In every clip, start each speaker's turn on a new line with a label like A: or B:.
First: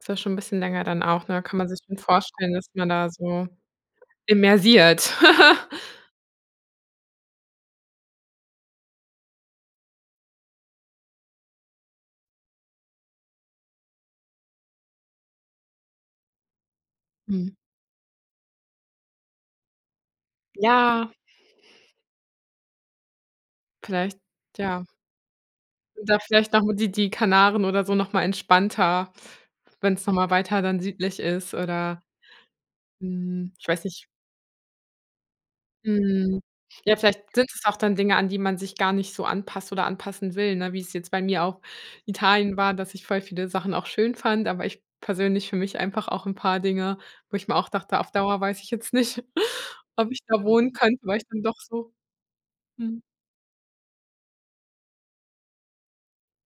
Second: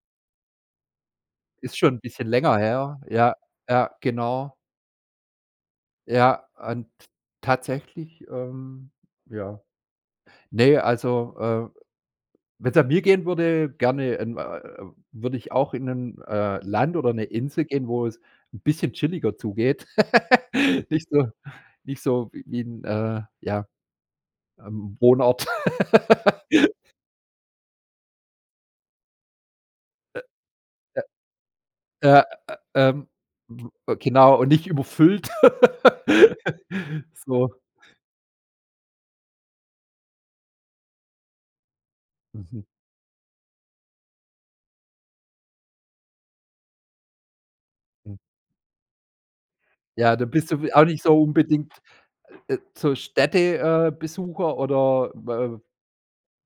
A: Ist ja schon 'n bisschen länger dann auch, ne, da kann man
B: Ist
A: sich
B: schon
A: schon
B: 'n bisschen
A: vorstellen,
B: länger
A: dass man
B: her.
A: da
B: Ja,
A: so
B: ja, genau.
A: immersiert.
B: Ja, und tatsächlich, ähm ja. Ne, also, äh, wenn's nach mir gehen würde, gerne in, äh, würde ich auch in 'n, äh, Land oder 'ne
A: Mhm.
B: Insel gehen, wo es 'n bisschen chilliger zugeht, nicht
A: Ja.
B: so nicht so wie 'n, äh, ja,
A: Vielleicht, ja.
B: ähm, Wohnort.
A: Oder vielleicht noch, hm, die die Kanaren oder so noch mal entspannter, wenn es noch
B: Äh,
A: mal weiter dann südlich ist oder
B: ja, äh, ähm,
A: mhm, ich weiß
B: w
A: nicht
B: genau, und nicht überfüllt,
A: Mhm. Ja, vielleicht sind
B: so.
A: es auch dann Dinge, an die man sich gar nicht so anpasst oder anpassen will, ne, wie's jetzt bei mir auch in Italien
B: Mhm.
A: war, dass ich voll viele Sachen auch schön fand, aber ich persönlich für mich einfach auch 'n paar Dinge, wo ich mir auch dachte, auf
B: Hm.
A: Dauer weiß ich jetzt nicht, ob
B: Ja,
A: ich
B: dann
A: da
B: bist du
A: wohnen
B: auch
A: könnte,
B: nicht
A: weil
B: so
A: ich dann doch
B: unbedingt,
A: so
B: äh, so,
A: mhm.
B: Städte äh, Besucher oder, äh,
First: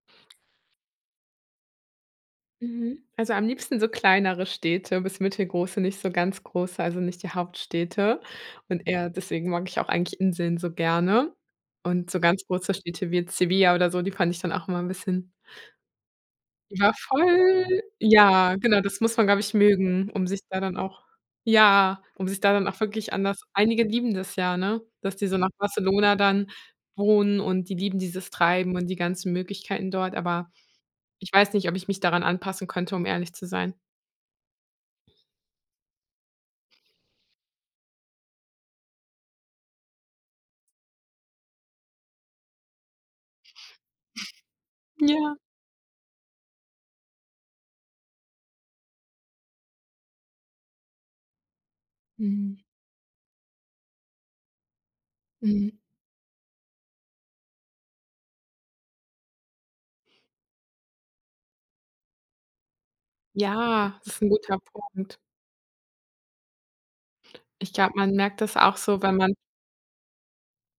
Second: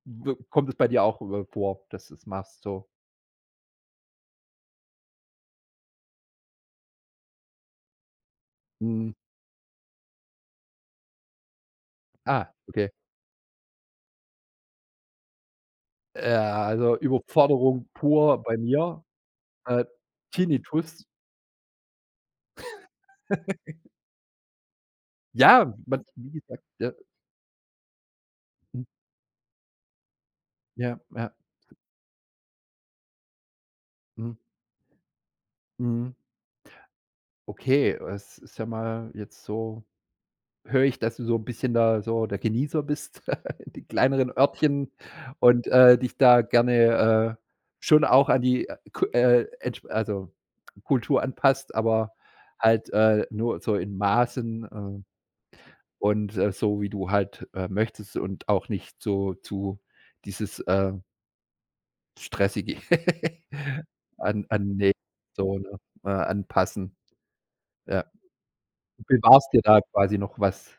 B: b kommt es bei dir auch, äh, vor, dass du's machst, so?
A: Mhm, also am liebsten so kleinere Städte bis mittelgroße, nicht so ganz große, also nicht die Hauptstädte, und eher
B: Mhm.
A: deswegen mag ich auch eigentlich Inseln so gerne und so ganz
B: Ah,
A: große
B: okay.
A: Städte wie jetzt Sevilla oder so, die fand ich dann auch immer 'n bisschen
B: Äh, ja,
A: Ja,
B: also
A: voll.
B: Überforderung pur
A: Ja,
B: bei
A: genau, das
B: mir,
A: muss man, glaube ich,
B: äh,
A: mögen, um sich da dann auch
B: Tinnitus.
A: ja, um sich da dann auch wirklich an das einige lieben das ja, dass die so nach
B: Ja, [unintelligible]
A: Barcelona
B: wie
A: dann
B: gesagt, ja.
A: wohnen und die lieben dieses Treiben
B: Mhm.
A: und die ganzen Möglichkeiten dort, aber
B: Ja,
A: ich
B: ja.
A: weiß nicht, ob ich mich daran anpassen könnte, um ehrlich zu sein.
B: Mhm. Mhm. Okay, es ist ja mal jetzt so, höre ich, dass du so 'n bisschen da so der Genießer bist in den kleineren Örtchen
A: Ja.
B: und, äh, dich da gerne, äh, schon auch an die, äh, K äh, entsch also Kultur anpasst, aber
A: Mhm.
B: halt, äh, nur so in Maßen, äh,
A: Mhm.
B: und so wie du halt, äh, möchtest und auch nicht so zu dieses, äh stressige
A: Ja, das ist 'n
B: an
A: guter
B: an ne,
A: Punkt.
B: so, ne, äh, anpassen,
A: Ich glaube,
B: ja.
A: man merkt das auch so, wenn man
B: Bewahrst dir da quasi noch was